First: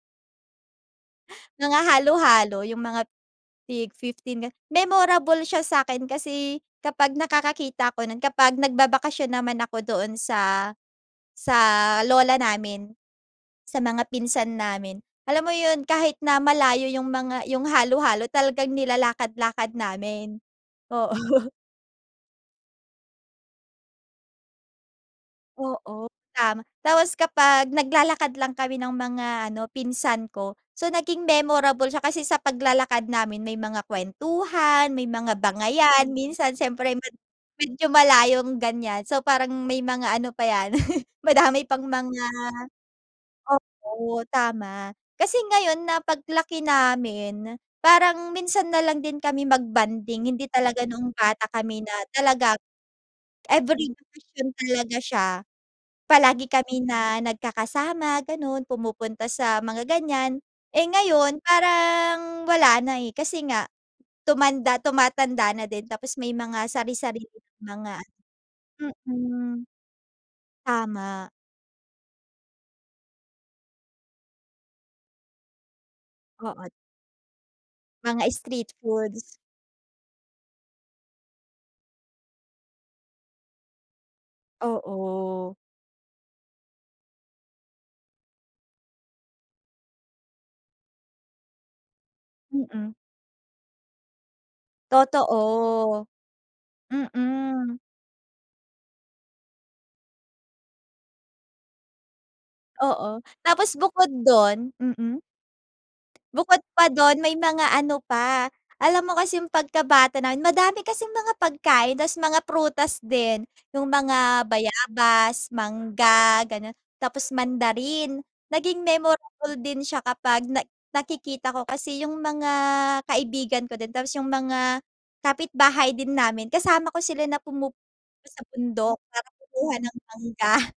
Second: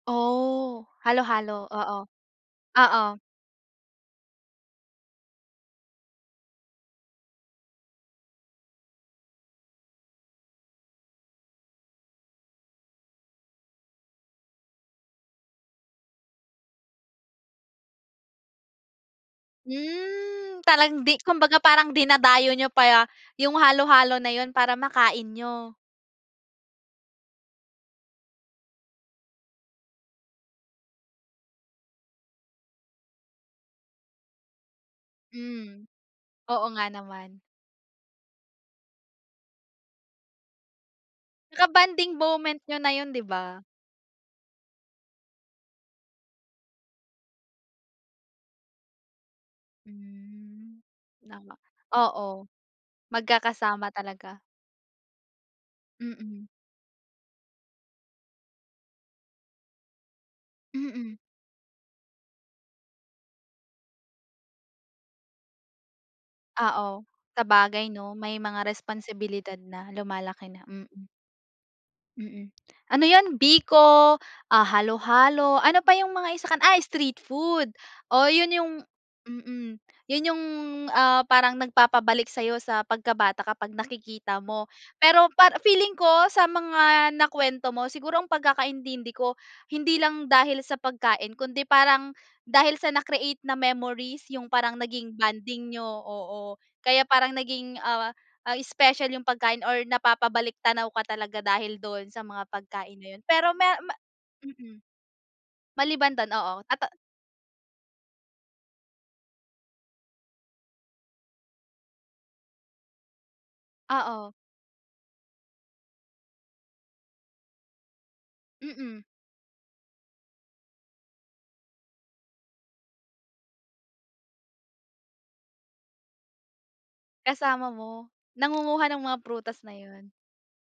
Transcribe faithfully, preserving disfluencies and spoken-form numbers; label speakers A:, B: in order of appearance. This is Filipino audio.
A: Oh halo-halo.
B: Mga
A: Oo,
B: halo-halo, yung mga
A: Oo.
B: tig-fifteen. Memorable siya sakin kasi kapag nakakakita ako nun kapag nagbabakasyon naman ako doon sa sa lola namin. Sa mga pinsan namin, alam mo yun, kahit na malayo yung mga yung halo-halo, talagang nilalakad-lakad namin.
A: Hmm, parang
B: Oo.
A: di kumbaga parang dinadayo niyo pa, yung halo-halo na yun para makain niyo?
B: Oo, tama. Tapos kapag nag lalakad lang kami ng mga ano, pinsan ko. So, naging memorable siya kasi sa paglalakad namin may mga kwentuhan, may mga
A: Hmm.
B: bangayan, minsan
A: Oo nga
B: siyempre med
A: naman.
B: medyo malayong ganyan. So, parang may mga ano pa yan madami pang
A: Ka-bonding
B: mga
A: moment niyo na iyon, di ba?
B: oo tama, kasi ngayon na pag laki namin, parang minsan na lang din kami mag-bonding. Hindi
A: Hmm,
B: talaga noong bata
A: tama.
B: kami na
A: Oo
B: talagang
A: magkakasama
B: every
A: talaga.
B: bakasyon talaga siya. Palagi
A: Mhm.
B: kami na nagkakasama ganon, pumupunta sa mga ganyan. Eh
A: Mhm.
B: ngayon, parang wala na eh, kasi nga tumanda tumatanda na din. Tapos may mga
A: Oo.
B: sari-sariling
A: Sa bagay,
B: mga
A: no? May mga
B: ano
A: responsibilidad
B: mhm.
A: na, lumalaki na. Mhm.
B: Tama.
A: Mhm. Ano yun? Biko ah halo-halo, ano pa yung mga isa kani
B: Oo.
A: ah street food. Oh,
B: Mga
A: yun yung
B: street foods.
A: mhm, yun yung ah parang nagpapabalik sayo sa pagka bata kapag nakikita mo. Pero
B: Oo.
A: para feeling ko sa mga nakuwento mo siguro ang pagkakaintindi ko hindi lang dahil sa pagkain kundi parang dahil sa
B: Mhm.
A: na-create na memories. Yung parang naging bonding niyo,
B: Totoo.
A: oo. Kaya parang
B: Mhm.
A: naging ah ah special yung pagkain or napapabalik-tanaw ka talaga dahil doon sa mga pagkain na
B: Oo,
A: yun. Pero
B: tapos
A: mero ma
B: bukod dun
A: mhm.
B: mhm.
A: Maliban dun,
B: Bukod
A: oo,
B: pa
A: tata
B: dun, may mga ano pa. Alam mo kasi yung pagkabata namin, madami kasing mga pagkain tapos mga prutas din. Yung
A: Oo.
B: mga bayabas, mangga, ganon. Tapos mandarin. Naging
A: Mhm.
B: memorable din siya kapag na nakikita ko kasi yung mga kaibigan ko din, tapos yung mga kapitbahay din namin kasama ko sila na
A: Kasama mo?
B: pumupunta sa
A: Nangunguha
B: bundok
A: ng mga
B: para
A: prutas na
B: kumuha ng
A: yun.
B: mangga.